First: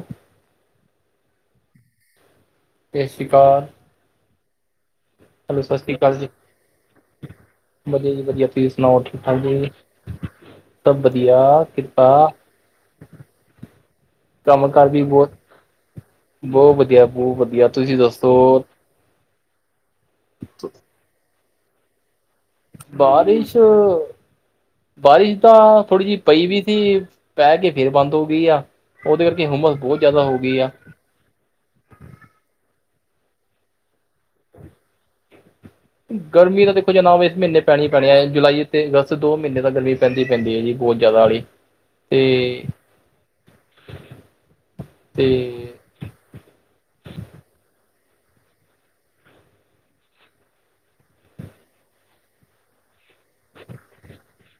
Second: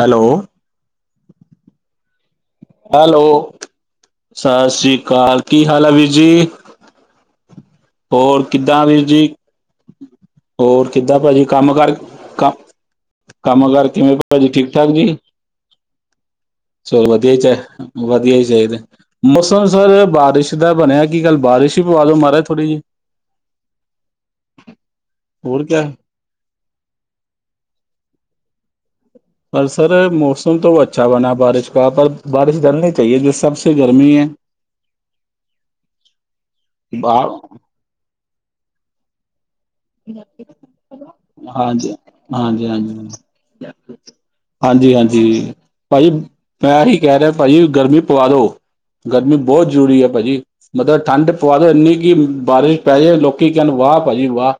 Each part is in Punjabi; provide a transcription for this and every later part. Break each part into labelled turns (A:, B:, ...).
A: ਹੈਲੋ
B: ਸਤਿ ਸ਼੍ਰੀ
A: ਹੈਲੋ
B: ਅਕਾਲ
A: ਸਤਿ ਸ਼੍ਰੀ
B: ਹੈਲੋ ਸਤਿ ਸ਼੍ਰੀ ਅਕਾਲ ਜੀ ਵਧੀਆ ਜੀ
A: ਹੋਰ
B: ਵਧੀਆ ਤੁਸੀਂ
A: ਕਿੱਦਾਂ
B: ਸੁਣਾਓ
A: ਵੀਰ
B: ਠੀਕ ਠਾਕ ਜੀ ਜੀ
A: ਹੋਰ ਕਿੱਦਾਂ ਭਾਜੀ ਕੰਮ ਕਾਰ ਕੰਮ ਕਾਰ ਕਿਵੇਂ ਭਾਜੀ
B: ਕੰਮ
A: ਠੀਕ
B: ਕਾਰ
A: ਠਾਕ
B: ਵੀ
A: ਜੀ
B: ਬਹੁਤ ਬਹੁਤ
A: ਚਲ ਵਧੀਆ
B: ਬਹੁਤ
A: ਚ ਐ
B: ਤੁਸੀਂ ਦੱਸੋ
A: ਵਧੀਐ ਚਾਹੀਦੇ ਮੌਸਮ ਸਰ ਬਾਰਿਸ਼ ਦਾ ਬਣਿਆ ਕੀ ਗੱਲ ਬਾਰਿਸ਼ ਹੀ ਪਵਾ ਲੋ ਮਹਾਰਾਜ ਥੋੜੀ ਜੀ
B: ਬਾਰਿਸ਼ -ਬਾਰਿਸ਼ ਦਾ
A: ਹੋਰ ਕਿਆ ਹੈ
B: ਥੋੜ੍ਹੀ ਜਿਹੀ ਪਈ ਵੀ ਸੀ ਪੈ ਕੇ ਫੇਰ ਬੰਦ ਹੋ ਗਈ ਆ ਉਹਦੇ ਕਰਕੇ ਹੁੰਮਸ ਬਹੁਤ ਜ਼ਿਆਦਾ ਹੋ ਗਈ ਆ।
A: ਅੱਛਾ ਬਣਾ ਬਾਰਿਸ਼ ਕ ਪਰ ਬਾਰਸ਼ ਡਲਣੀ ਚਾਹੀਏ ਜੋ ਸਭੇ ਗਰਮੀ ਹੈ [inaudible]
B: ਗਰਮੀ ਦਾ ਦੇਖੋ ਜਨਾਬ ਇਸ ਮਹੀਨੇ ਪੈਣੀ -ਪੈਣੀ ਹੈ ਜੁਲਾਈ ਤੇ ਅਗਸਤ ਦੋ ਮਹੀਨੇ ਤੱਕ ਗਰਮੀ ਪੈਂਦੀ -ਪੈਂਦੀ ਹੈ ਜੀ ਬਹੁਤ ਜ਼ਿਆਦਾ ਵਾਲੀ ਤੇ
A: ਹਾਂਜੀ ਹਾਂਜੀ
B: ਤੇ
A: ਭਾਜੀ ਮੈਂ ਹੀ ਕੈ ਰਿਹਾ ਭਾਜੀ ਗਰਮੀ ਪਵਾ ਦੋ ਗਰਮੀ ਬਹੁਤ ਜ਼ਰੂਰੀ ਹੈ ਭਾਜੀ ਮਤਲ ਠੰਡ ਪਵਾ ਦੋ ਇੰਨੀ ਕਿ ਬਾਰਿਸ਼ ਪੈ ਜੇ ਲੋਕੀ ਕਹਿਣ ਵਾਹ ਭਾਜੀ ਵਾਹ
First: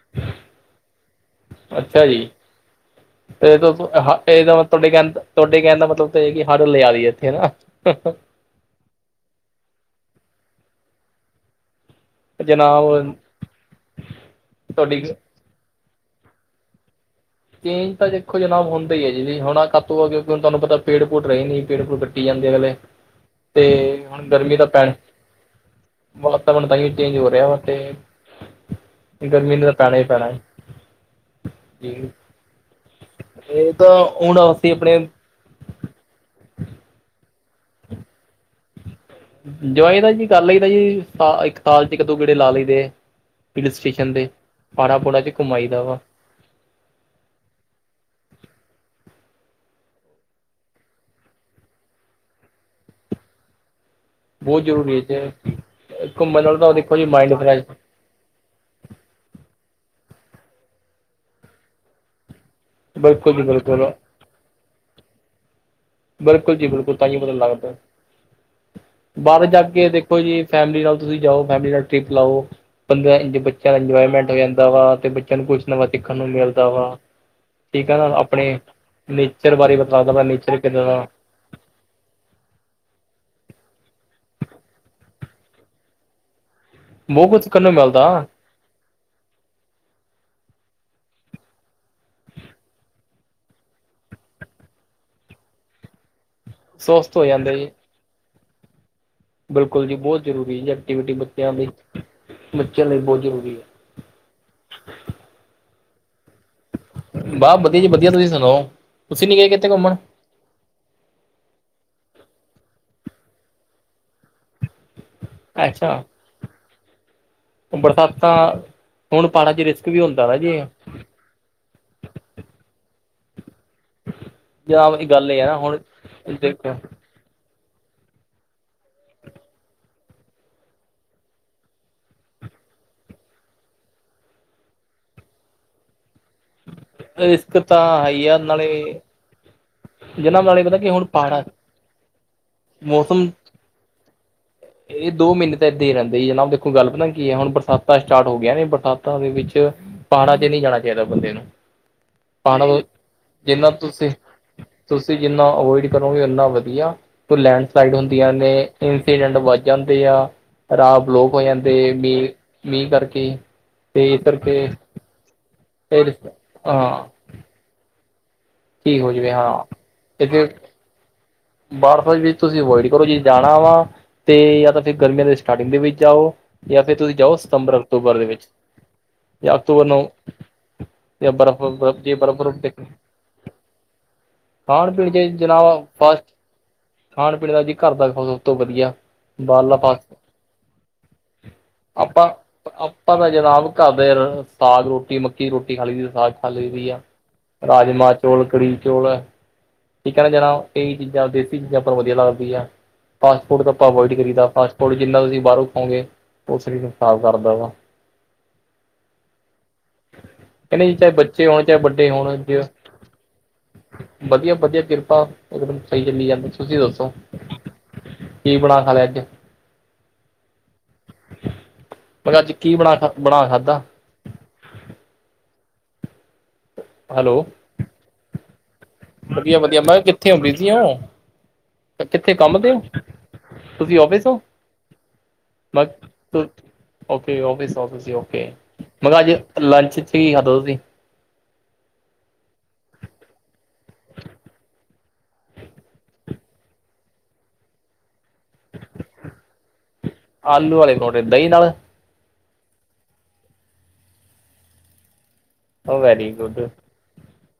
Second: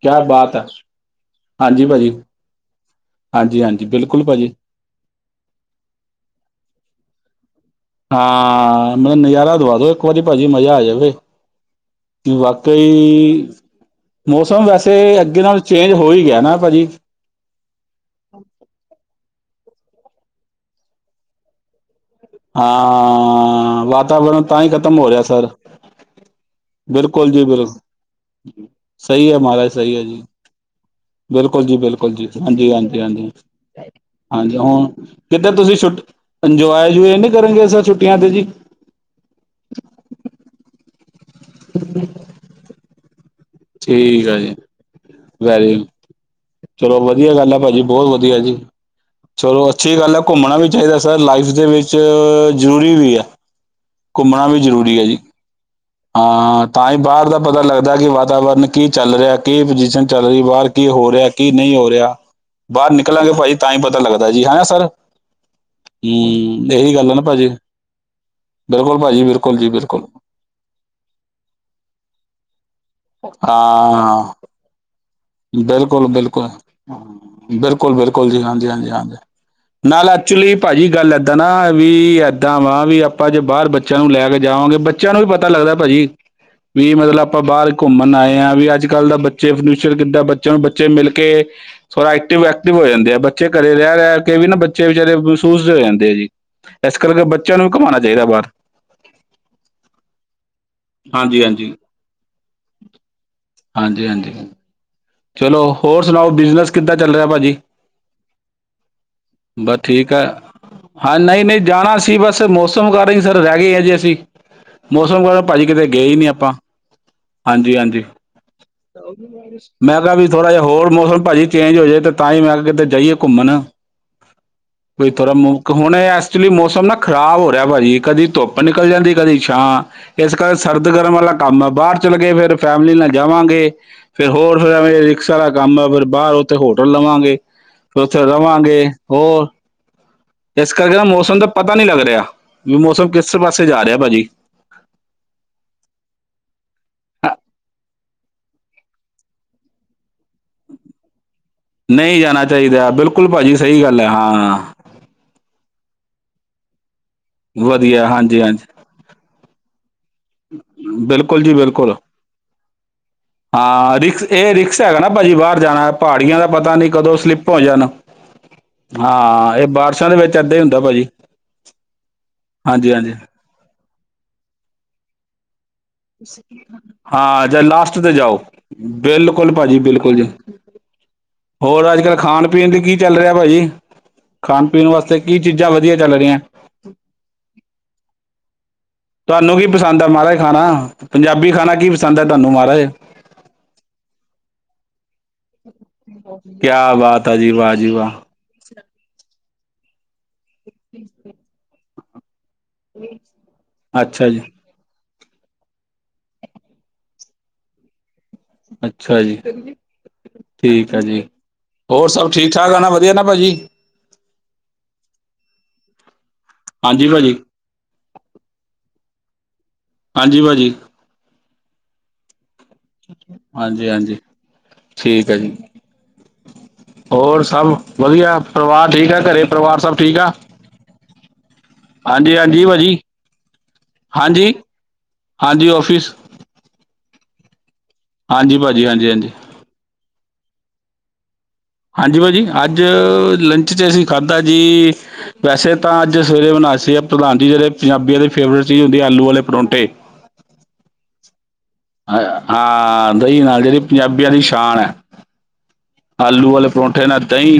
A: ਕਿਆ ਬਾਤ ਹੈ ਹਾਂਜੀ ਭਾਜੀ
B: ਤੇ ਇਹ
A: ਹਾਂਜੀ ਹਾਂਜੀ ਬਿਲਕੁਲ ਭਾਜੀ
B: ਇਹਦਾ ਮਤਲਬ [unintelligible] ਤੁਹਾਡੇ ਕਹਿਣ ਤੁਹਾਡੇ ਕਹਿਣ ਦਾ ਮਤਲਬ ਇਹੀ ਹੈਗਾ ਕਿ ਹੜ ਲਿਆ ਦਈਏ ਇੱਥੇ ਹਨਾ
A: ਹਾਂ ਮਲਬ ਨਜ਼ਾਰਾ ਦਵਾ ਦੋ ਇੱਕ ਵਾਰੀ ਭਾਜੀ ਮਜ਼ਾ ਆ ਜਾਵੇ ਅ
B: ਜਨਾਬ
A: ਵਾਕਈ ਮੌਸਮ ਵੈਸੇ
B: ਤੁਹਾਡੀ
A: ਅੱਗੇ ਨਾਲੋਂ ਚੇਂਜ ਹੋ ਹੀ ਗਿਆ ਨਾ ਭਾਅ ਜੀ
B: ਚੇਜ ਤਾਂ ਦੇਖੋ ਜਨਾਬ ਹੁੰਦਾ ਹੀ ਹੈ ਜੀ ਵੀ ਹੁਣ ਏ [unintelligible] ਆ ਕਿਉਂਕਿੁ ਤੁਾਨੂੰ ਪਤਾ ਪੇੜ ਪੂੜ ਰਹੇ ਨੀ ਪੇੜ ਪੂੜ ਜਾਂਦੇ ਅਗਲੇ ਤੇ
A: ਹਾਂ
B: ਹੁਣ
A: -ਵਾਤਾਵਰਨ
B: ਗਰਮੀ
A: ਤਾਂ
B: ਦਾ
A: ਹੀ
B: ਪੈਣ
A: ਖ਼ਤਮ ਹੋ ਰਿਹਾ ਹੈ ਸਰ
B: ਵਾਤਾਵਰਨ ਤਾਂ ਹੀ ਚੇਂਜ ਹੋ
A: ਬਿਲਕੁਲ ਜੀ
B: ਰਿਹਾ ਵਾ ਤੇ
A: ਬਿਲਕੁ ਸਹੀ ਹੈ
B: ਗਰਮੀ ਨੇ
A: ਮਹਾਰਾਜ
B: ਤਾਂ
A: ਸਹੀ
B: ਪੈਣਾ
A: ਹੈ
B: ਹੀ
A: ਜੀ
B: ਪੈਣਾ
A: ਬਿਲਕੁਲ ਜੀ ਬਿਲਕੁਲ ਜੀ ਹਾਂਜੀ -ਹਾਂਜੀ
B: ਇਹ ਤਾਂ
A: - ਹਾਂਜੀ
B: ਅਸੀਂ
A: ਹੁਣ
B: ਆਪਣੇ
A: ਕਿਤੇ ਤੁਸੀਂ ਛੁੱਟੀ ਇੰਜੋਏ [unintelligible] ਨਹੀਂ ਕਰਨਗੇ ਸਰ ਛੁੱਟੀਆਂ ਤੇ ਜੀ
B: ਜਵਾਈ ਦਾ ਜੀ ਕਰ ਲਈਦਾ ਜੀ ਸਾ ਇਕ ਸਾਲ ਚ ਇੱਕ ਦੋ ਗੇੜੇ ਲਾ ਲਈ ਦੇ ਐ। ਹਿਲ ਸਟੇਸ਼ਨ ਤੇ
A: ਠੀਕ ਆ ਜੀ
B: ਪਾੜਾ ਪੂੜਾ ਚ ਘੁੰਮ ਆਈ
A: ਵੈਰੀ
B: ਦਾ ਵਾ
A: ਚਲੋ ਵਧੀਆ ਗੱਲ ਏ ਭਾਜੀ ਬਹੁਤ ਵਧੀਆ ਜੀ ਚਲੋ ਅੱਛੀ ਗੱਲ ਹੈ ਘੁੰਮਣਾ ਵੀ ਚਾਹੀਦਾ ਸਰ ਲਾਈਫ ਦੇ ਵਿੱਚ ਜ਼ਰੂਰੀ ਵੀ ਹੈ ਘੁੰਮਣਾ ਵੀ ਜ਼ਰੂਰੀ ਹੈ ਜੀ
B: ਘੁੰਮਣ ਨਾਲ
A: ਹਾਂ ਤਾਂ
B: ਦੇਖੋ
A: ਹੀ
B: ਜੀ
A: ਬਾਰ
B: ਮਾਇੰਡ
A: ਦਾ ਪਤਾ
B: ਫਰੈਸ਼
A: ਲੱਗਦਾ ਦਾ ਕਿ ਵਾਤਾਵਰਨ ਕੀ ਚੱਲ ਰਿਹਾ ਕੀ ਪੁਜੀਸ਼ਨ ਚੱਲ ਰਹੀ ਬਾਹਰ ਕੀ ਹੋ ਰਿਹਾ ਕੀ ਨਹੀਂ ਹੋ ਰਿਹਾ ਬਾਰ ਨਿਕਲਾਂਗੇ
B: ਬਿਲਕੁਲ ਜੀ
A: ਭਾਜੀ ਤਾਂ ਹੀ
B: ਬਿਲਕੁਲ
A: ਪਤਾ ਲੱਗਦਾ ਜੀ ਹੈ ਨਾ ਸਰ
B: ਬਿਲਕੁਲ ਜੀ
A: ਹਮ ਇਹੀ
B: ਬਿਲਕੁਲ
A: ਗੱਲ ਹੈ
B: ਤਾਂਹੀ
A: ਨਾ
B: ਪਤਾ
A: ਭਾਜੀ
B: ਲੱਗਦਾ
A: ਬਿਲਕੁਲ ਭਾਜੀ
B: ਬਾਹਰ
A: ਬਿਲਕੁਲ
B: ਜਾ
A: ਜੀ
B: ਕੇ
A: ਬਿਲਕੁਲ
B: ਦੇਖੋ ਜੀ ਫੈਮਿਲੀ ਨਾਲ ਤੁਸੀਂ ਜਾਓ ਫੈਮਿਲੀ ਨਾਲ ਟ੍ਰਿਪ ਲਾਓ ਬੰ ਬੱਚਿਆਂ ਦਾ
A: ਹਾਂ
B: ਇੰਜੋਏਮੈਂਟ ਹੋ ਜਾਂਦਾ ਵਾ ਤੇ ਬੱਚਿਆਂ ਨੂੰ ਕੁਛ ਨਵਾਂ
A: ਬਿਲਕੁਲ
B: ਸਿੱਖਣ ਨੂੰ
A: ਬਿਲਕੁਲ
B: ਮਿਲਦਾ ਵਾ ਠੀਕ
A: ਬਿਲਕੁਲ
B: ਹੈ ਨਾ
A: ਬਿਲਕੁਲ ਜੀ
B: ਆਪਣੇ
A: ਹਾਂਜੀ ਹਾਂਜੀ ਹਾਂਜੀ
B: ਨੇਚਰ ਬਾਰੇ ਬਤਾ ਦਾ ਨੇਚਰ ਕਿੱਦਾਂ ਦਾ।
A: ਇੱਦਾਂ ਨਾ ਵੀ ਇੱਦਾਂ ਵਾ ਵੀ ਆਪਾਂ ਜੇ ਬਾਹਰ ਬੱਚਿਆਂ ਨੂੰ ਲੈ ਕੇ ਜਾਵਾਂਗੇ ਬੱਚਿਆਂ ਨੂੰ ਵੀ ਪਤਾ ਲੱਗਦਾ ਭਾਅ ਜੀ।
B: ਹ [unintelligible]
A: ਵੀ ਮਤਲਬ ਆਪਾਂ ਬਾਹਰ ਘੁੰਮਣ ਆਏ ਹਾਂ ਵੀ ਅੱਜ ਕੱਲ੍ਹ ਦਾ ਬੱਚੇ ਫਰਨਿਊਚਰ ਕਿੱਦਾਂ ਬੱਚਾ ਨੂੰ ਬੱਚੇ ਮਿਲ ਕੇ ਥੋੜਾ ਐਕਟਿਵ ਐਕਟਿਵ ਹੋ ਜਾਂਦੇ ਆ ਬੱਚੇ ਘਰੇ ਰਹਿ ਰਹਿ ਕੇ ਵੀ ਨਾ ਬੱਚੇ ਵਿਚੇਾਰੇ ਮਹਿਸੂਸ ਹੋ ਜਾਂਦੇ ਆ ਜੀ। ਇਸ
B: ਸਵਸਥ
A: ਕਰਕੇ
B: ਹੋ ਜਾਂਦੇ
A: ਬੱਚਿਆਂ ਨੂੰ
B: ਜੀ
A: ਵੀ ਘਮਾਉਣਾ ਚਾਹੀਦਾ ਬਾਹਰ।
B: ਬਿਲਕੁਲ ਜੀ ਬਹੁਤ ਜ਼ਰੂਰੀ ਹੈ ਐਕਟੀਵਿਟੀ
A: ਹਾਂਜੀ
B: ਬੱਚਿਆਂ ਲਈ
A: ਹਾਂਜੀ
B: ਬੱਚਿਆਂ ਲਈ ਬਹੁਤ ਜ਼ਰੂਰੀ ਹੈ।
A: ਹਾਂਜੀ ਹਾਂਜੀ। ਚਲੋ ਹੋਰ ਸੁਣਾਓ ਬਿਜਨਸ ਕਿੱਦਾਂ ਚੱਲ ਰਿਹਾ
B: ਹੈ
A: ਭਾਜੀ
B: ਵਾਹ ਵਧੀਆ ਜੀ ਵਧੀਆ ਤੁਸੀਂ ਸੁਣਾਓ ਤੁਸੀਂ ਨੀ ਗਏ ਕਿਤੇ
A: ਬਸ
B: ਘੁੰਮਣ
A: ਠੀਕ ਹੈ। ਹਾਂ ਨਹੀਂ, ਨਹੀਂ ਜਾਣਾ ਸੀ ਬਸ ਮੌਸਮ ਕਰਕੇ ਹੀ ਸਰ ਰਹਿ ਗਏ ਆ ਜੇ ਅਸੀਂ ਮੌਸਮ ਭਾਜੀ ਕਿਤੇ
B: ਅੱਛਾ
A: ਗਏ ਹੀ ਨੀ ਆਪਾਂ। ਹਾਂਜੀ ਹਾਂਜੀ
B: ਬਰਸਾਤਾਂ ਹੁਣ ਪਹਾੜਾਂ 'ਚ ਰਿਸਕ
A: ਮੈਂ ਕਿਹਾ ਵੀ
B: ਹੁੰਦਾ ਨਾ
A: ਥੋੜ੍ਹਾ
B: ਜੀ
A: ਜਿਹਾ ਹੋਰ ਮੌਸਮ ਭਾਜੀ ਚੇਂਜ ਜਾਏ ਤੇ ਤਾਂ ਹੀ ਮੈਂ ਕਿਹਾ ਕਿਤੇ ਜਾਈਏ ਘੁੰਮਣ
B: ਜਾਂ ਇਹ
A: ਕੋਈ
B: ਗੱਲ
A: ਥੋੜ੍ਹਾ
B: ਇਹ ਹੈ
A: ਮੁ
B: ਨਾ
A: ਹੁਣ ਐਕਚੁਲੀ
B: ਦੇਖੋ
A: ਮੌਸਮ ਨਾ। ਖ਼ਰਾਬ ਹੋ ਰਿਹਾ ਭਾਜੀ। ਕਦੀ ਧੁੱਪ ਨਿਕਲ ਜਾਂਦੀ ਕਦੀ ਛਾਂ। ਇਸ ਕਰਕੇ ਸਰਦ ਗਰਮ ਵਾਲਾ ਕੰਮ ਆ ਬਾਹਰ ਚਲੇ ਗ ਫਿਰ ਫੈਮਲੀ ਨਾਲ ਜਾਵਾਂਗੇ। ਫਿਰ ਹੋਰ ਫਿਰ ਐਵੇਂ ਰਿਸਕ ਦਾ ਕੰਮ ਆ ਫਿਰ ਬਾਹਰ ਉੱਥੇ ਹੋਟਲ
B: ਰਿਸਕ
A: ਲਵਾਂਗੇ--ਫਿਰ
B: ਤਾਂ ਹੈ
A: ਉੱਥੇ
B: ਹੀ ਆ
A: ਰਵਾਂਗੇ
B: ਨਾਲੇ
A: ਹੋਰ।
B: ਜਨਾਬ ਨਾਲੇ
A: ਇਸ
B: ਪਤਾ ਕੀ
A: ਕਰਕੇ ਨਾ
B: ਹੁਣ
A: ਮੌਸਮ
B: ਪਹਾੜਾ
A: ਦਾ ਪਤਾ ਨਹੀਂ ਲੱਗ ਰਿਹਾ ਵੀ ਮੌਸਮ ਕਿਸ ਪਾਸੇ ਜਾ ਰਿਹਾ ਭਾਜੀ
B: ਇਹ ਦੋ ਮਹੀਨੇ ਤਾਂ ਏਦਾਂ ਹੀ ਰਹਿੰਦੇ ਜਨਾਬ ਦੇਖੋ ਗੱਲ ਪਤਾ ਕੀ ਹੈ ਹੁਣ ਬਰਸਾਤਾਂ ਸਟਾਰਟ ਹੋ ਗਈਆਂ ਨੇ ਬਰਸਾਤਾਂ ਦੇ ਵਿੱਚ ਪਹਾੜਾਂ ਤੇ ਨਹੀਂ ਜਾਣਾ ਚਾਹੀਦਾ ਬੰਦੇ ਨੂੰ।
A: ਨਹੀਂ ਜਾਣਾ
B: ਪਹਾੜਾਂ ਤੋਂ
A: ਚਾਹੀਦਾ ਬਿਲਕੁਲ ਭਾਜੀ
B: ਜਿੰਨਾ
A: ਸਹੀ ਗੱਲ ਹੈ
B: ਤੁਸੀਂ
A: ਹਾਂ।
B: ਤੁਸੀਂ ਜਿੰਨਾ ਅਵੋਇਡ ਕਰੋਗੇ ਉਓਨਾ ਵਧੀਆ ਲੈਂਡਸਲਾਈਡ
A: ਵਧੀਆ
B: ਹੁੰਦੀਆਂ
A: ਹਾਂਜੀ
B: ਨੇ।
A: ਹਾਂਜੀ
B: ਐਕਸੀਡੈਂਟ ਵੱਧ ਜਾਂਦੇ ਆ ਰਾਹ ਬਲੋਕ ਹੋ
A: ਬਿਲਕੁਲ ਜੀ
B: ਜਾਂਦੇ ਆ
A: ਬਿਲਕੁਲ
B: ਮੀਂਹ -ਮੀਂਹ ਕਰਕੇ
A: ਹਾਂ
B: ਤੇ ਇਸ
A: ਰਿਕਸ ਏ
B: ਕਰਕੇ
A: ਰਿਕਸ ਹੈਗਾ ਨਾ ਭਾਜੀ ਬਾਰ ਜਾਣਾ,
B: ਫਿਰ
A: ਪਹਾੜੀਆਂ ਦਾ ਪਤਾ ਨੀ
B: ਹਾਂ
A: ਕਦੋਂ ਸਲਿੱਪ ਹੋ ਜਾਣ।
B: ਠੀਕ ਹੋ ਜਾਵੇ
A: ਹਾਂ ਏ ਬਾਰਸ਼ਾਂ ਦੇ ਵਿੱਚ ਏਦਾਂ ਈ ਹੁੰਦਾ ਭਾਜੀ।
B: ਬਾਰਫ ਵਿੱਚ ਤੁਸੀਂ ਅਵੋਇਡ
A: ਹਾਂਜੀ
B: ਕਰੋ,
A: ਹਾਂਜੀ
B: ਜੇ ਜਾਣਾ ਵਾ ਤੇ ਜਾਂ ਤਾਂ ਫਿਰ ਗਰਮੀਆਂ ਦੇ ਸਟਾਰਟਿੰਗ ਦੇ ਵਿੱਚ ਜਾਓ ਜਾਂ ਫਿਰ ਤੁਸੀਂ ਜਾਓ
A: ਹਾਂ ਜਾਂ ਲਾਸਟ ਤੇ
B: ਸਤੰਬਰ-ਅਕਤੂਬਰ ਦੇ
A: ਜਾਓ
B: ਵਿੱਚ
A: ਬਿਲਕੁਲ
B: ਜਾਂ
A: ਭਾਜੀ
B: ਅਕਤੂਬਰ ਨੂੰ
A: ਬਿਲਕੁਲ ਜੀ
B: ਯਾ ਬਰਫ਼,
A: ਹੋਰ
B: ਬਰਫ਼
A: ਅੱਜ
B: ਜੇ
A: ਕੱਲ੍ਹ
B: ਬਰਫ਼
A: ਖਾਣ
B: ਬੁਰਫ਼
A: ਪੀਣ ਲਈ
B: ਦੇਖਣੀ
A: ਕੀ ਚੱਲ ਰਿਹਾ ਭਾਜੀ
B: ਖਾਣ ਪੀਣ
A: ਵਾਸਤੇ
B: ਤੇ
A: ਕੀ
B: ਜਨਾ
A: ਚੀਜ਼ਾਂ ਵਧੀਆ ਚੱਲ
B: ਫਾਸਟ
A: ਰਹੀਆਂ
B: ਖਾਣ ਪੀਣ ਦਾ ਜੀ ਘਰ ਦਾ ਸਭ ਤੋਂ ਵਧੀਆ
A: ਤੁਹਾਨੂੰ ਕੀ
B: ਬਾਰਲਾ ਪਾ
A: ਪਸੰਦ ਆ ਮਹਾਰਾਜ ਖਾਣਾ ਪੰਜਾਬੀ ਖਾਨਾ ਕੀ ਪਸੰਦ ਐ ਤੁਹਾਨੂੰ ਮਹਾਰਾਜ?
B: ਆਪਾਂ ਤੇ ਜਾਂਆਬ ਘਰ ਦੇ ਸਾਗ ਰੋਟੀ ਮੱ ਮੱਕੀ ਦੀ ਰੋਟੀ ਖਾ ਲਈ, ਸਾਗ ਖਾ ਲਈ ਦੀ
A: ਕਿਆ
B: ਆ,
A: ਬਾਤ ਜੀ ਵਾਹ ਜੀ ਵਾਹ
B: ਰਾਜਮਾਂ-ਚੋਲ ਕੜੀ ਚੋਲ ਠੀਕ ਐ ਨਾ ਜਣਾ ਕਈ ਚੀਜ਼ਾਂ ਦੇਸੀ ਆਪਾਂ ਨੂੰ ਵਧੀਆ ਲੱਗਦੀ ਆ। ਫਾਸਟ ਫੂਡ ਤਾਂ ਆਪਾਂ ਅਵੋਇਡ
A: ਅੱਛਾ ਜੀ
B: ਕਰੀਦਾ, ਫਾਸਟ ਫੂਡ ਜਿੰਨਾ ਤੁਸੀਂ ਬਾਰੋਂ ਖਓਗੇ ਓ ਸਰੀਰ ਨੂੰ ਖਰਾਬ ਕਰਦਾ ਹੈਗਾ।
A: ਅੱਛਾ ਜੀ।
B: ਕਹਿੰਦੇ
A: ਠੀਕ ਐ
B: ਚਾਹੇ
A: ਜੀ,
B: ਬੱਚੇ ਹੋਣ ਚਾਹੇ
A: ਹੋਰ
B: ਵੱਡੇ
A: ਸਭ ਠੀਕ ਠਾਕ ਆ ਨਾ ਵਧੀਆ ਨਾ ਭਾਜੀ?
B: ਵਧੀਆ-ਵਧੀਆ ਕਿਰਪਾ ਓਦੇ ਸਈ ਚੱਲੀ ਜਾਂਦੇ ਤੁਸੀਂ
A: ਹਾਂਜੀ
B: ਦੱਸੋ,
A: ਭਾਜੀ
B: ਕੀ ਬਣਾ ਖਾ ਲਿਆ ਅੱਜ?
A: ਹਾਂਜੀ ਭਾਜੀ।
B: ਫੇਰ ਅੱਜ ਕੀ ਬਣਾ ਖਾ ਬਣਾ ਖਾਧਾ
A: ਹਾਂਜੀ-ਹਾਂਜੀ, ਠੀਕ ਐ ਜੀ। ਹੋਰ
B: ਹੈਲੋ
A: ਸਭ ਵਧੀਆ, ਪਰਿਵਾਰ ਠੀਕ ਐ ਘਰੇ,
B: ਵਧੀਆ
A: ਪਰਿਵਾਰ
B: ਵਧੀਆ
A: ਸਭ ਠੀਕ ਆ?
B: [unintelligible] ਤੇ ਕਿੱਥੇ
A: ਹਾਂਜੀ
B: ਕੰਮ
A: ਹਾਂਜੀ
B: ਤੇ ਓ,
A: ਭਾਜੀ
B: ਤੁਸੀਂ ਔਫੀਸ ਓ?
A: ਹਾਂਜੀ ਹਾਂਜੀ
B: ਬਾ
A: ਆਫਿਸ
B: ਓਕੇ ਔਫੀਸ, ਔਫੀਸ ਜੀ ਓਕੇ,
A: ਹਾਂਜੀ ਭਾਜੀ ਹਾਂਜੀ
B: ਮੈਂ ਕਿਹਾ
A: ਹਾਂਜੀ
B: ਅੱਜ ਲੰਚ 'ਚ ਕੀ ਖਾਧਾ ਤੁਸੀਂ?
A: ਹਾਂਜੀ ਭਾਜੀ, ਅੱਜ ਲੰਚ 'ਚ ਅਸੀਂ ਖਾਧਾ ਜੀ ਵੈਸੇ ਤਾਂ ਅੱਜ ਸਵੇਰੇ ਬਨਾਏ ਸੀ ਆ [unintelligible] ਪੰਜਾਬੀਆਂ ਦੀ ਫੇਵਰੇਟ ਚੀਜ਼ ਹੁੰਦੀ ਆਲੂ ਵਾਲੇ ਪਰੌਂਠੇ।
B: ਆਲੂ ਵਾਲੇ ਪਰੌਠੇ ਦਈ ਨਾਲ?
A: ਹਾਂ ਦਈ ਨਾਲ, ਜੇੜੀ ਪੰਜਾਬੀਆਂ ਦੀ ਸ਼ਾਨ ਐ।
B: ਵੈਰੀ
A: ਆਲੂ
B: ਗੁੱਡ
A: ਵਾਲੇ ਪਰੌਂਠੇ ਨਾ ਦਈ,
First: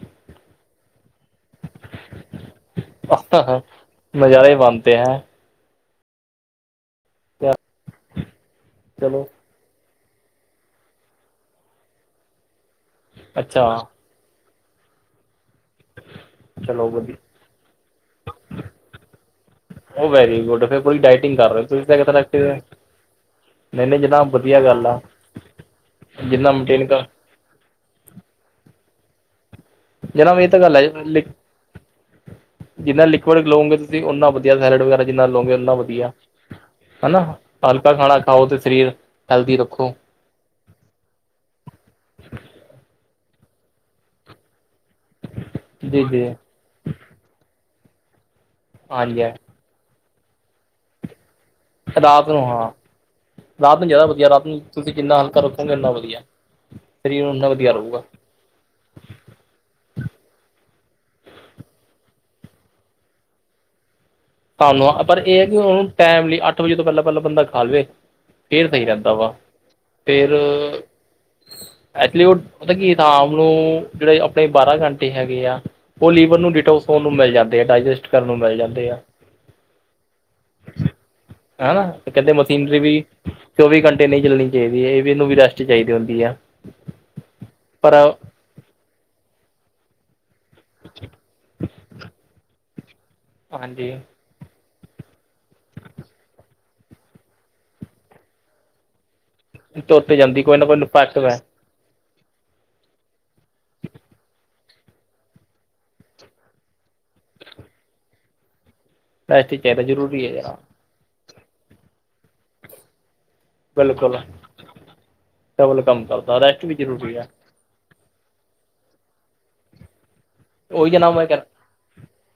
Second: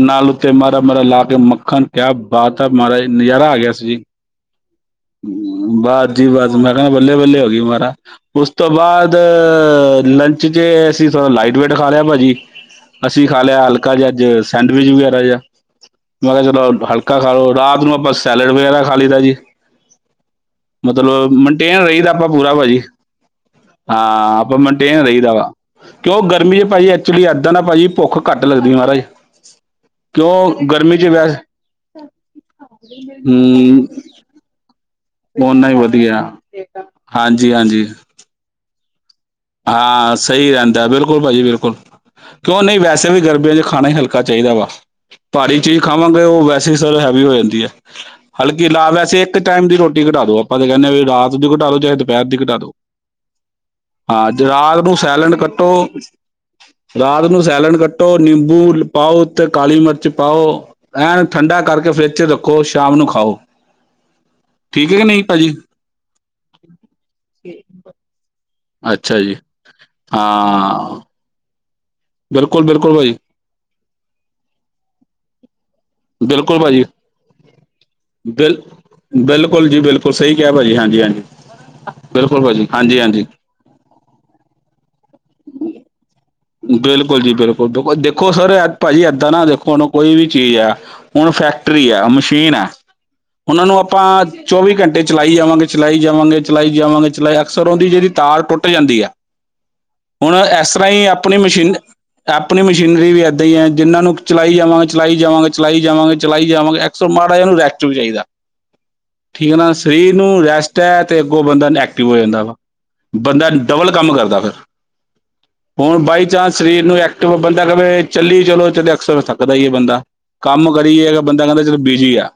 A: ਨਾਲ ਉੱਤੇ ਮਾਰਾ-ਮਾਰਾ ਲਾ ਕੇ ਮੱਖਨ। ਕਿਆ ਬਾਤ ਹੈ ਮਹਾਰਾਜ, ਨਜ਼ਾਰਾ ਆ ਗਿਆ ਸੀ ਜੀ।
B: ਨਜ਼ਾਰੇ ਹੀ ਬਨ ਤੇ ਹੈਂ।
A: ਬਾਸ ਜੀ ਬਸ, ਮੈਂ ਕਹਾਂਗਾ ਬੱਲੇ-ਬੱਲੇ ਹੋ ਹੀ ਮਹਾਰਾ, ਉਸ ਤੋਂ ਬਾਦ ਆ ਲੰਚ 'ਚ ਅਸੀਂ ਥੋੜਾ ਲਾਈਟ ਵੇਟ ਖਾ ਲਿਆ ਭਾਜੀ, ਅਸੀਂ ਖਾ ਲਿਆ ਹਲਕਾ ਜਿਹਾ ਅੱਜ ਸੈਂਡਵਿਚ ਵਗੈਰਾ ਜਾ। ਮੈਂ ਕਿਹਾ ਚਲੋ ਹਲਕਾ ਖਾ ਲੋ, ਰਾਤ ਨੂੰ ਆਪਾਂ ਸੈਲਡ ਵਗੈਰਾ ਖਾ ਲੀਦਾ ਜੀ।
B: ਉਹ ਵੈਰੀ ਗੁੱਡ ਫਿਰ ਪੂਰੀ
A: ਮਤਲਬ
B: ਡਾਇਟਿੰਗ ਕਰ ਰਹੇ
A: ਮਨਟੇਨ
B: ਤੁਸੀਂ ਤਾਂ
A: ਰਈ ਦਾ
B: ਕਿਤੇ ਨਾ
A: ਆਪਾਂ
B: ਕਿਤੇ
A: ਪੂਰਾ ਭਾਜੀ।
B: ਨਹੀਂ ਨਹੀਂ ਜਨਾਬ
A: ਹਾਂ ਆਪਾਂ
B: ਵਧੀਆ ਗੱਲ ਆ
A: ਮੇਨਟੇਨ ਰਈ ਦਾ ਵਾ ਕਿਉਂ
B: ਜਿੰਨਾ
A: ਗਰਮੀ 'ਚ
B: ਮੇਨਟੇਨ
A: ਭਾਜੀ
B: ਕਰ
A: ਐਕਚੁਲੀ ਇੱਦਾਂ ਨਾ ਭਾਜੀ ਭੁੱਖ ਘੱਟ ਲੱਗਦੀ ਮਾਹਰਾਜ।
B: ਜਨਾਬ ਏ ਤੇ ਗੱਲ ਐ, [unintelligible]
A: ਵੈਸੇ
B: ਜਿੰਨਾ ਲਿਕੁਇਡ ਲਓਗੇ
A: ਹੂੰ
B: ਤੁਸੀਂ ਓਨਾ ਵ ਯਾ ਸੈਲਡ ਵਗੈਰਾ ਜਿੰਨਾ ਲੋਂਗੇ ਓਨਾ ਵਧੀਆ, ਹਨਾ
A: ਹਾਂਜੀ ਹਾਂਜੀ
B: ਹਲਕਾ ਖਾਣਾ ਖਾਓ ਤੇ ਸਰੀਰ ਹੈਲਦੀ ਰੱਖੋ
A: ਹਾਂ ਸਈ ਰਹਿੰਦਾ, ਬਿਲਕੁਲ ਭਾਜੀ ਬਿਲਕੁਲ। ਕਿਉਂ ਨਈ ਵੈਸੇ ਵੀ ਗਰਮੀਆਂ 'ਚ ਖਾਣਾ ਹੀ ਹਲਕਾ ਚਾਈਦਾ ਵਾ। ਭਾਰੀ ਚੀਜ਼
B: ਜੀ
A: ਖਾਵਾਂਗੇ
B: ਜੀ
A: ਓ ਵੈਸੇ ਸਰ ਹੈਵੀ ਹੋ ਜਾਂਦੀ ਐ, ਹਲਕੀ ਲਾ ਵੈਸੇ
B: ਹਾਂਜੀ
A: ਇੱਕ ਟਾਈਮ ਦੀ ਰੋਟ ਟੀ ਘਟਾ ਦੋ, ਆਪਾਂ ਤਾਂ ਕਹਿੰਦੇਾਂ ਵੀ ਰਾਤ ਦੀ ਘਟਾ ਦੋ, ਚਾਹੇ ਦੁਪਹਿਰ
B: ਰਾਤ
A: ਦੀ
B: ਨੂੰ
A: ਘਟਾ
B: ਹਾਂ
A: ਦੋ।
B: ਰਾਤ ਨੂੰ ਜ਼ਿਆਦਾ ਵਧੀਆ
A: ਹਾਂ ਜੇ ਰਾਤ
B: ਤੁਸੀਂ
A: ਨੂੰ
B: ਜਿੰਨਾ
A: ਸੈਲਡ
B: ਹਲਕਾ
A: ਕੱਟੋ
B: ਰੱਖੋਗੇ ਓਨਾ ਵਧੀਆ
A: ਰਾਤ
B: ਸਰੀਰ
A: ਨੂੰ
B: ਓਨਾ ਵਧੀਆ
A: ਸੈਲਣ
B: ਰਹੂਗਾ
A: ਕੱਟੋ ਨਿੰਬੂ ਪਾਓ ਉਤੇ ਕਾਲੀ ਮਿਰਚ ਪਾਓ, ਐਨ ਠੰਡਾ ਕਰਕੇ ਫਰਿੱਜ 'ਚ ਰੱਖੋ ਸ਼ਾਮ ਨੂੰ ਖਾਓ। ਠੀਕ ਕਿ
B: [unintelligible] ਪਰ
A: ਨਹੀਂ
B: ਏ ਹੈ
A: ਭਾਜੀ
B: ਕਿ ਹੁਨ ਟਾਈਮ ਲਈ ਅੱਠ ਵਜੇ ਤੋਂ ਪਹਿਲਾਂ-ਪਹਿਲਾਂ ਬੰਦਾ ਖਾ ਲਵੇ। ਫੇਰ ਸਈ ਰਹਿੰਦਾ
A: ਅੱਛਾ
B: ਵਾ
A: ਜੀ
B: ਫੇਰ
A: ਹਾਂ
B: ਐਕਚੁਲੀ ਓ
A: ਬਿਲਕੁਲ
B: ਪਤਾ ਐ ਕੀ
A: ਬਿਲਕੁਲ ਭਾਜੀ
B: ਹਾਮ ਨੂੰ ਜੇੜੇ ਅਪਨੇ ਬਾਰਾਂ ਘੰਟੇ ਹੈਗੇ ਆ। ਓ ਲੀਵਰ ਨੂੰ
A: ਬਿਲਕੁਲ ਭਾਜੀ
B: ਡਿਟੋਸ ਹੋਨ ਨੂੰ ਮਿਲ ਜਾਂਦੇ, ਡਾਇਜੈਸਟ ਕਰਨ ਨੂੰ ਮਿਲ
A: ਬਿਲ
B: ਜਾਂਦੇ ਆ।
A: ਬਿਲਕੁਲ ਜੀ, ਬਿਲਕੁਲ ਸਹੀ ਕਿਹਾ ਭਾਜੀ, ਹਾਂਜੀ-ਹਾਂਜੀ, ਬਿਲਕੁਲ ਭਾਜੀ। ਹਾਂਜੀ- ਹਾਂਜੀ।
B: ਚੋਵੀ ਘੰਟੇ ਨਹੀਂ ਚੱਲਣੀ ਚਾਹੀਦੀ ਏ, ਇਹ ਵੀ, ਇਹਨੂੰ ਵੀ ਰੈਸਟ ਚਾਹੀਦੀ ਹੁੰਦੀ ਹੈ।
A: ਬਿਲਕੁਲ ਜੀ, ਬਿਲਕੁਲ। ਦੇਖੋ ਸਰ ਭਾਜੀ ਏਦਾਂ ਨਾ ਦੇਖੋ, ਉਹਨੂੰ ਕੋਈ ਵੀ ਚੀਜ਼ ਆ ਹੁਣ ਫੈਕਟਰੀ ਆ, ਮਸ਼ੀਨ ਐ, ਉਹਨਾਂ ਨੂੰ
B: ਹਾਂਜੀ
A: ਆਪਾਂ ਚੌਵੀ ਘੰਟੇ ਚਲਾਈ ਜਾਵਾਂਗੇ, ਚਲਾਈ ਜਾਵਾਂਗੇ, ਚਲਾਈ ਜਾਵਾਂਗੇ, ਚਲਾਈ ਅਕਸਰ ਉਹਦੀ, ਜਿਹਦੀ ਤਾਰ ਟੁੱਟ ਜਾਂਦੀ ਹੈ।
B: ਤੁਰ ਤੇ
A: ਹੁਣ,
B: ਜਾਂਦੀ ਕੋਈ ਨਾ
A: ਇਸ
B: ਕੋਈ
A: ਤਰ੍ਹਾਂ ਹੀ
B: ਇਫੈਕਟ
A: ਆਪਣੀ
B: ਹੈ
A: ਮਸ਼ੀਨ ਆਪਣੀ ਮਸ਼ੀਨਰੀ ਵੀ ਏਦਾਂ ਹੀ ਹੈ, ਜਿਹਨਾਂ ਨੂੰ ਚਲਾਈ ਜਾਵਾਂਗੇ, ਚਲਾਈ ਜਾਵਾਂਗੇ, ਚਲਾਈ ਜਾਵਾਂਗੇ, ਚਲਾਈ ਜਾਵਾਂਗੇ ਸੋ, ਮਾੜਾ ਜਾ ਇਹਨੁ ਰੈਸਟ ਵੀ ਚਾਹੀਦਾ।
B: [unintelligible]
A: ਠੀਕ ਆ ਨਾ,
B: ਚਾਹੀਦਾ
A: ਸਰੀਰ
B: ਜ਼ਰੂਰੀ ਹੈ
A: ਨੂੰ
B: ਜਨਾਬ
A: ਰੈਸਟ ਤ ਤੈ, ਅੱਗੋ ਬੰਦਾ ਐਕਟਿਵ ਹੋ ਜਾਂਦਾ ਵਾ, ਬੰਦਾ ਡਬਲ ਕੰਮ
B: ਬਿਲਕੁਲ
A: ਕਰਦਾ ਫਿਰ।
B: ਡਬਲ
A: ਹੁਣ
B: ਕੰਮ ਕਰਦਾ
A: ਬਾਈਚਾਂਸ
B: ਰੈਸਟ ਵੀ
A: ਸਰੀਰ ਨੂੰ
B: ਜ਼ਰੂਰੀ ਆ
A: ਐਕਟਿਵ ਬੰਦਾ ਰ੍ਹਵੇ, ਚੱਲੀ ਚਲੋ, ਜ ਅਕਸਰ ਥੱਕਦਾ ਈ ਹੈ ਬੰਦਾ। ਕੰਮ
B: ਉਹੀ ਜਨਾਬ
A: ਕਰੀਏ,
B: ਮੈਂ
A: ਬੰਦਾ
B: ਕਹਿ
A: ਕਹਿੰਦਾ ਚਲ ਬਿਜੀ ਆ।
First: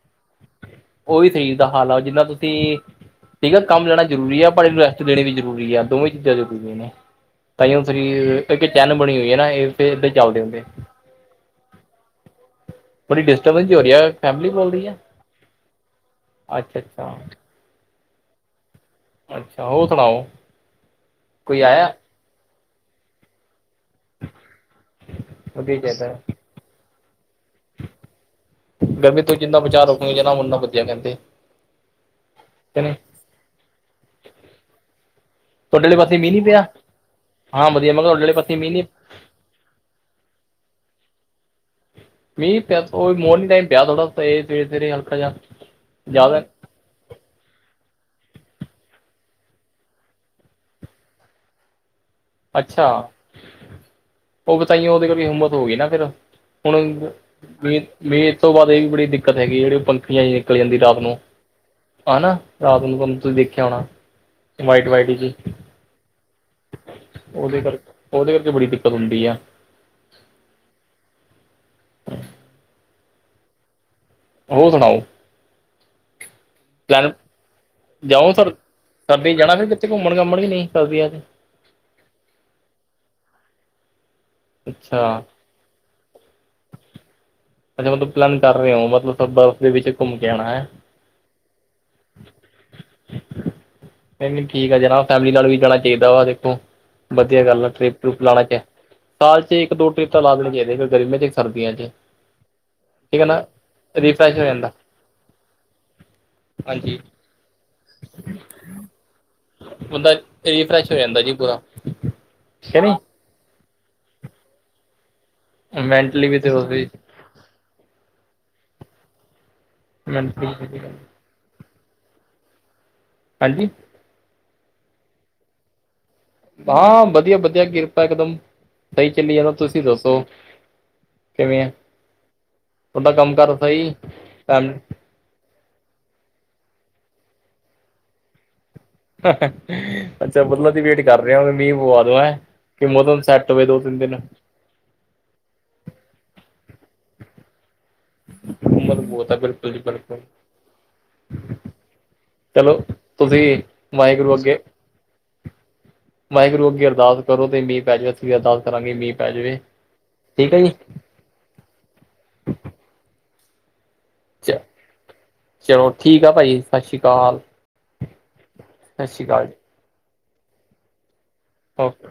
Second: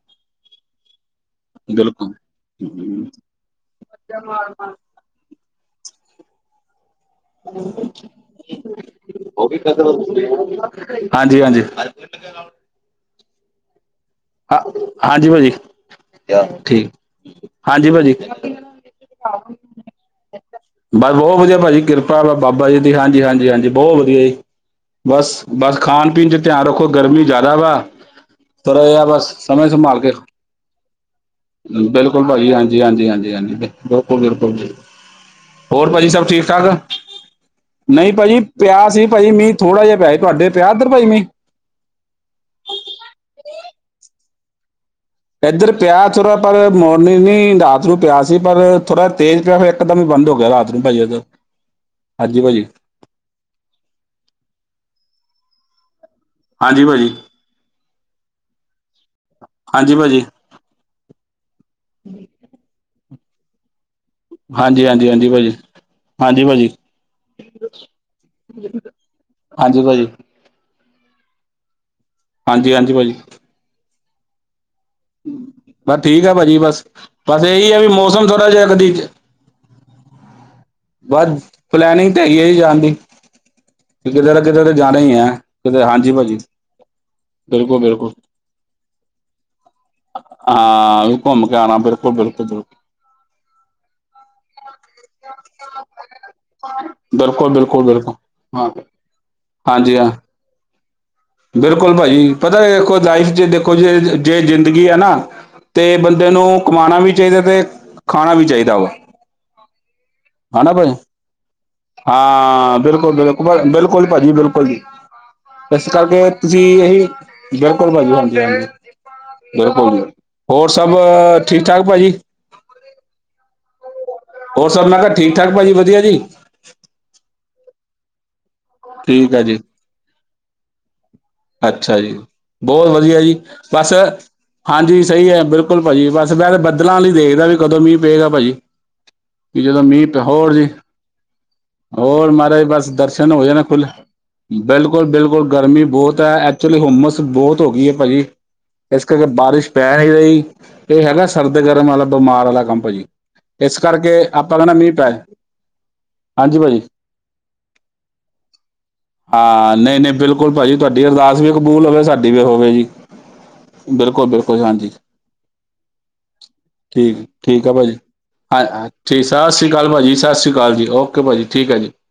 B: ਉਹ ਵੀ ਸਹੀ ਦਾ ਹਾਲ ਆ,
A: ਬਿਲਕੁਲ
B: ਜਿੰਨਾ ਤੁਸੀਂ ਠੀਕ ਆ, ਕੰਮ ਲੈਣਾ ਜ਼ਰੂਰੀ ਆ, ਪਰ ਇਹਨੁੰ ਲੈਣੀ ਜਰੂਰੀ ਆ, ਦੋਵੇਂ ਚੀਜ਼ਾਂ ਜ਼ਰੂਰੀਆਂ ਨੇ। ਤਾਂਈਓ ਸਰੀਰ ਇੱਕ ਚੈਨ ਬਣੀ ਹੋਈ ਹੈ ਨਾ, ਇਹਦਾ ਚੱਲਦੇ ਹੁੰਦੇ।
A: ਹਾਂਜੀ-ਹਾਂਜੀ। ਇੱਕ ਦੇ ਨਾਲ
B: ਬੜੀ ਡਿਸਟਰਬੈਂਸ ਜੀ ਹੋ ਰਹੀ ਆ। ਫੈਮਿਲੀ
A: ਹਾ,
B: ਬੋਲਦੀ ਆ
A: ਹਾਂਜੀ ਭਾਜੀ,
B: ਅੱਛਾ
A: ਠੀਕ।
B: ਅੱਛਾ
A: ਹਾਂਜੀ ਭਾਜੀ।
B: ਅੱਛਾ ਹੋਰ ਸੁਣਾਓ
A: ਬਸ ਬਹੁਤ ਵਧੀਆ
B: ਕੋਈ
A: ਭਾਜੀ,
B: ਆਇਆ
A: ਕਿਰਪ ਕਿਰਪਾ ਬਾਬਾ ਜੀ ਦੀ ਹਾਂਜੀ, ਹਾਂਜੀ, ਹਾਂਜੀ ਬਹੁਤ ਵਧੀਆ ਜੀ। ਬਸ,
B: ਵਧੀਆ
A: ਬਸ
B: ਚਾਹੀਦਾ
A: ਖਾਣ-ਪੀਣ'ਚ ਧਿਆਨ ਰੱਖੋ ਗਰਮੀ ਜ਼ਿਆਦਾ ਵਾ, ਥੋੜਾ ਜਿਹਾ ਬਸ
B: ਕੋਈ ਜਿੰਨਾ
A: ਸਮੇਂ
B: ਬਚਾਅ
A: ਸੰਭਾਲ ਕੇ
B: ਰਖੋਂਗੇ ਜੇਨਾ, ਉਹਨਾ ਵਧੀਆ ਰਹਿੰਦੇ।
A: ਬਿਲਕੁਲ ਭਾਜੀ, ਹਾਂਜੀ-ਹਾਂਜੀ, ਹਾਂਜੀ, ਹਾਂਜੀ ਬਿਲਕੁਲ-ਬਿਲਕੁਲ ਜੀ।
B: ਤੁਹਾਡੇ
A: ਹੋਰ
B: ਵਾਲੇ
A: ਭਾਜੀ,
B: ਪਾਸੇ
A: ਸਭ
B: ਮੀਂਹ ਨੀ ਪਿਆ
A: ਠੀਕ-ਠਾਕ?
B: ਹਾਂ ਵਧੀਆ ਮੈਂ
A: ਨਹੀਂ
B: ਕਿਹਾ ਤੁਹਾਡੇ ਵਾਲੇ
A: ਭਾਜੀ
B: ਪਾਸੇ ਮੀਂਹ ਨੀ
A: ਪਿਆ ਸੀ। ਨਹੀਂ ਭਾਜੀ, ਮੀਂਹ ਥੋੜਾ ਜਾ ਪਿਆ। ਤੁਹਾਡੇ ਪਿਆ ਏਧਰ ਭਾਜੀ ਮੀਂਹ?
B: ਮੀਂਹ ਪਿਆ ਉਹ ਵੀ ਮੋਰਨਿੰਗ ਟਾਈਮ ਪਿਆ ਥੋੜਾ ਇਹ ਸਵੇਰੇ-ਸਵੇਰੇ।
A: ਇੱਧਰ ਪਿਆ ਥੋਰਾ ਪਰ ਮੋਰਨਿੰਗ ਨੀ, ਰਾਤ ਨੂੰ ਪਿਆ ਸੀ, ਪਰ ਥੋੜਾ ਤੇਜ਼ ਪਿਆ ਫਿਰ ਇੱਕਦਮ ਹੀ ਬੰਦ ਹੋਗਿਆ, ਰਾਤ ਨੂੰ ਭਾਜੀ ਇੱਧਰ।
B: [inaudible]
A: ਹਾਂਜੀ ਭਾਜੀ
B: ਅੱਛਾ! ਉਹ ਬ ਤਾਂਈਓ ਉਹਦੇ ਕੋਲ ਵੀ ਹੂੰਮਸ ਹੋ ਗਈ ਨਾ ਫਿਰ, ਹੁਣ,
A: ਹਾਂਜੀ
B: ਅ
A: ਭਾਜੀ
B: ਅ ਮੀਂਹ ਮੀਂਹ ਤੋਂ ਬਾਅਦ ਇਹ ਵੀ ਬੜੀ ਦਿੱਕਤ ਹੈਗੀ ਜਿਹੜੇ ਉਹ
A: ਹਾਂਜੀ
B: ਪੰਖੀਆਂ
A: ਭਾਜੀ
B: ਜੀਆਂ ਨਿਕਲ ਜਾਂਦੀ ਰਾਤ ਨੂੰ, ਹਨਾ। ਰਾਤ ਨੂੰ ਤੁਸੀਂ ਦੇਖਿਆ ਹੋਣਾ। ਵਾਈਟ ਵਾਈਟ
A: ਹਾਂਜੀ-ਹਾਂਜੀ-ਹਾਂਜੀ
B: ਜੀ
A: ਭਾਜੀ, ਹਾਂਜੀ ਭਾਜੀ।
B: ਉਹਦੇ ਕਰਕੇ, ਉਹਦੇ ਬੜੀ ਦਿੱਕਤ ਹੁੰਦੀ ਆ।
A: ਹਾਂਜੀ ਭਾਜੀ। ਹਾਂਜੀ-ਹਾਂਜੀ, ਭਾਜੀ।
B: ਹੋ ਸੁਣਾਓ?
A: ਮੈਂ ਠੀਕ ਆਂ ਭਾਜੀ ਬਸ।
B: ਪਲੈਨ
A: ਬਸ ਇਹੀ ਹੈ ਵੀ ਮੌਸਮ ਥੋੜਾ ਜਿਹਾ, ਕਦੀ
B: ਨਹੀਂ ਜਾਣਾ ਫਿਰ, ਕਿਥੇ ਘੁੰਮਣ-ਘਾਮਣ ਕੇ ਨਈ?
A: ਬਸ ਪਲੈਨਿੰਗ ਤਾਂ ਹੈਗੀ ਐ ਜੀ ਜਾਣ ਦੀ ਕਿਤੇ ਨਾ ਕਿਤੇ ਤਾਂ ਜਾਣਾ ਹੀ
B: ਅੱਛਾ
A: ਐ ਕਿੱਧਰ, ਹਾਂਜੀ ਭਾਜੀ। ਬਿਲਕੁਲ
B: ਅੱਛਾ ਮਤਲਬ
A: ਬਿਲਕੁਲ
B: ਪਲੈਨ ਕਰ ਰਹੇ ਹੋ ਮਤਲਬ ਬਰਫ਼ ਦੇ ਵਿੱਚ ਘੁੰਮ ਕੇ ਆਉਣਾ ਹੈ
A: ਹਾਂ ਘੁੰਮ ਕੇ ਆਣਾ ਬਿਲਕੁਲ ਬਿਲਕੁ। ਤਦੋ
B: ਨਹੀਂ-ਨਹੀਂ ਠੀਕ ਆ ਜਨਾ, ਫੈਮਲੀ ਨਾਲ ਵੀ ਜਾਣਾ ਚਾਹੀਦਾ ਵਾ ਦੇਖੋ ਵਧੀਆ
A: ਬਿਲਕੁਲ
B: ਗੱਲ ਆ,
A: ਬਿਲਕੁਲ ਬਿਲਕੁਲ
B: ਟਰਿੱਪ-ਟਰੁੱਪ ਲਾਣਾ ਚਾ
A: ਹਾਂ
B: ਸਾਲ'ਚ ਇੱਕ-ਦੋ
A: ਹਾਂਜੀ
B: ਟ੍ਰਿਪ
A: ਹਾਂ
B: ਤਾਂ ਲਾ ਦੇਣੇ ਚਾਹੀਦੇ ਆ, ਇੱਕ ਗਰਮੀਆਂ'ਚ, ਇੱਕ ਸਰਦੀਆਂ'ਚ।
A: ਬਿਲਕੁਲ ਭਾਜੀ ਪਤਾ ਦੇਖੋ ਲਾਈਫ 'ਚ ਦੇਖੋ ਜੇ,
B: ਰੀਫਰੈਸ਼
A: ਜੇ
B: ਹੋ ਜਾਂਦਾ
A: ਜ਼ਿੰਦਗੀ ਆ ਨਾ- ਤੇ ਬੰਦੇ ਨੂੰ ਕਮਾਣਾ
B: ਹਾਂਜੀ
A: ਵੀ ਚਾਹੀਦਾ, ਤੇ ਖਾਣਾ ਵੀ ਚਾਹੀਦਾ ਵਾ।
B: ਬੰਦਾ ਈ
A: ਹਣਾ ਭਾਜੀ,
B: ਠੀਕ
A: ਹਾਂ
B: ਹੈ ਨੀ
A: ਬਿਲਕੁਲ-ਬਿਲਕੁਲ। ਬਿਲਕੁੱਲ ਭਾਜੀ, ਬਿਲਕੁੱਲ ਜੀ। ਇਸ
B: ਮੈਂਟਲੀ
A: ਕਰਕੇ
B: ਵੀ ਤੇ
A: ਤੁਸੀਂ
B: ਉਸਦੀ
A: ਏਹੀ ਬਿਲਕੁੱਲ ਭਾਜੀ, ਹਾਂਜੀ-ਹਾਂਜੀ, ਬਿਲਕੁੱਲ ਜੀ।
B: ਮੈਂਟਲੀ
A: ਹੋਰ, ਸਭ ਠੀਕ-ਠਾਕ ਭਾਜੀ?
B: ਹਾਂਜੀ।
A: ਹੋਰ, ਸਭ ਮੈਂ ਕਿਹਾ, ਠੀਕ-ਠਾਕ ਭਾਜੀ ਵਧੀਆ ਜੀ?
B: ਹਾਂ, ਵਧੀਆ -ਵਧੀਆ, ਕਿਰਪਾ ਇਕਦਮ ਸਹੀ
A: ਠੀਕ
B: ਚੱਲੀ
A: ਹੈ
B: ਜਾਂਦਾ।
A: ਜੀ
B: ਤੁਸੀਂ ਦੱਸੋ? ਕਿਵੇਂ ਆ
A: ਅੱਛਾ ਜੀ, ਬਹੁਤ
B: ਤੁਹਾਡਾ
A: ਵਧੀਆ ਜੀ,
B: ਕੰਮ ਕਾਰ ਸਹੀ
A: ਬਸ ਹਾਂਜੀ ਸਹੀ ਹੈ, ਬਿਲਕੁਲ ਭਾਜੀ, ਬਸ ਮੈਂ ਤੇ ਬੱਦਲਾਂ ਵੱਲ ਈ, ਦੇਖਦਾ, ਵੀ ਕਦੋਂ ਮੀਂਹ ਪਏਗਾ ਭਾਜੀ? ਕਿ ਜਦੋਂ ਮੀਂਹ ਪਿਆ
B: ਅੱਛਾ,
A: ਹੋਰ ਜੀ
B: ਬਦਲਾਂ ਦੀ ਵੇਟ ਕਰ ਰਹੇ ਹੋ, ਮੀਂਹ ਪਵਾ ਦੋ,
A: ਹੋਰ
B: ਹੈਂ, ਕੀ ਮੌਸਮ ਸੈੱਟ ਹੋਵੇ। [unintelligible]
A: ਬਿਲਕੁਲ- ਬਿਲਕੁਲ, ਗਰਮੀ ਬਹੁਤ ਐ, ਐਕਚੁਲੀ ਹੁੰਮਸ ਬਹੁਤ ਹੋਗੀ ਐ ਭਾਜੀ।
B: ਉਮਰ
A: ਇਸ ਕਰਕੇ,
B: ਬਹੁਤ ਹੈ
A: ਬਾਰਿਸ਼
B: ਬਿਲਕੁਲ ਜੀ
A: ਪੈ ਨੀ
B: ਬਿਲਕੁਲ
A: ਰਹੀ, ਇਹ ਹੈਗਾ ਸਰਦ ਗਰਮ ਵਾਲਾ, ਬਿਮਾਰ ਵਾਲਾ
B: ਚਲੋ
A: ਕੰਮ ਭਾਜੀ।
B: ਤੁਸੀਂ
A: ਇਸ, ਕਰਕੇ
B: ਵਾਹਿਗੁਰੂ
A: ਆਪਾਂ
B: ਅੱਗੇ
A: ਕਹਿੰਦੇ, ਮੀਂਹ ਪੈ ਹਾਂਜੀ
B: ਵਾਹਿਗੁਰੂ
A: ਭਾਜੀ
B: ਅੱਗੇ ਅਰਦਾਸ ਕਰੋ ਤੇ ਮੀਹ ਪੈ ਜਾਵੇ ਅਸੀਂ ਵੀ ਅਰਦਾਸ ਕਰਾਂਗੇ ਮੀਂ।
A: ਹਾਂ, ਨਹੀ- ਨਹੀ ਬਿਲਕੁਲ ਭਾਜੀ, ਤੁਹਾਡੀ ਅਰਦਾਸ ਵੀ ਕਬੂਲ ਹੋਵੇ, ਸਾਡੀ ਵੀ ਹੋਵੇ ਜੀ।
B: ਜੀ
A: ਬਿਲਕੁਲ-ਬਿਲਕੁਲ, ਹਾਂਜੀ।
B: ਚਲੋ ਠੀਕ ਆ ਭਾਜੀ ਸਤਿ ਸ਼੍ਰੀ
A: ਠੀ,
B: ਅਕਾਲ
A: ਠੀਕ ਆ, ਭਾਜੀ ਹਾਂ
B: ਸਤਿ
A: ਠੀਕ
B: ਸ਼੍ਰੀ
A: ਸਭ
B: ਜੀ
A: ਸਤਿ ਸ੍ਰੀ ਅਕਾਲ ਭਾਜੀ, ਸਤਿ ਸ੍ਰੀ ਅਕਾਲ ਜੀ, ਓਕੇ, ਭਾਜੀ ਠੀਕ ਹੈ ਜੀ।
B: ਓਕੇ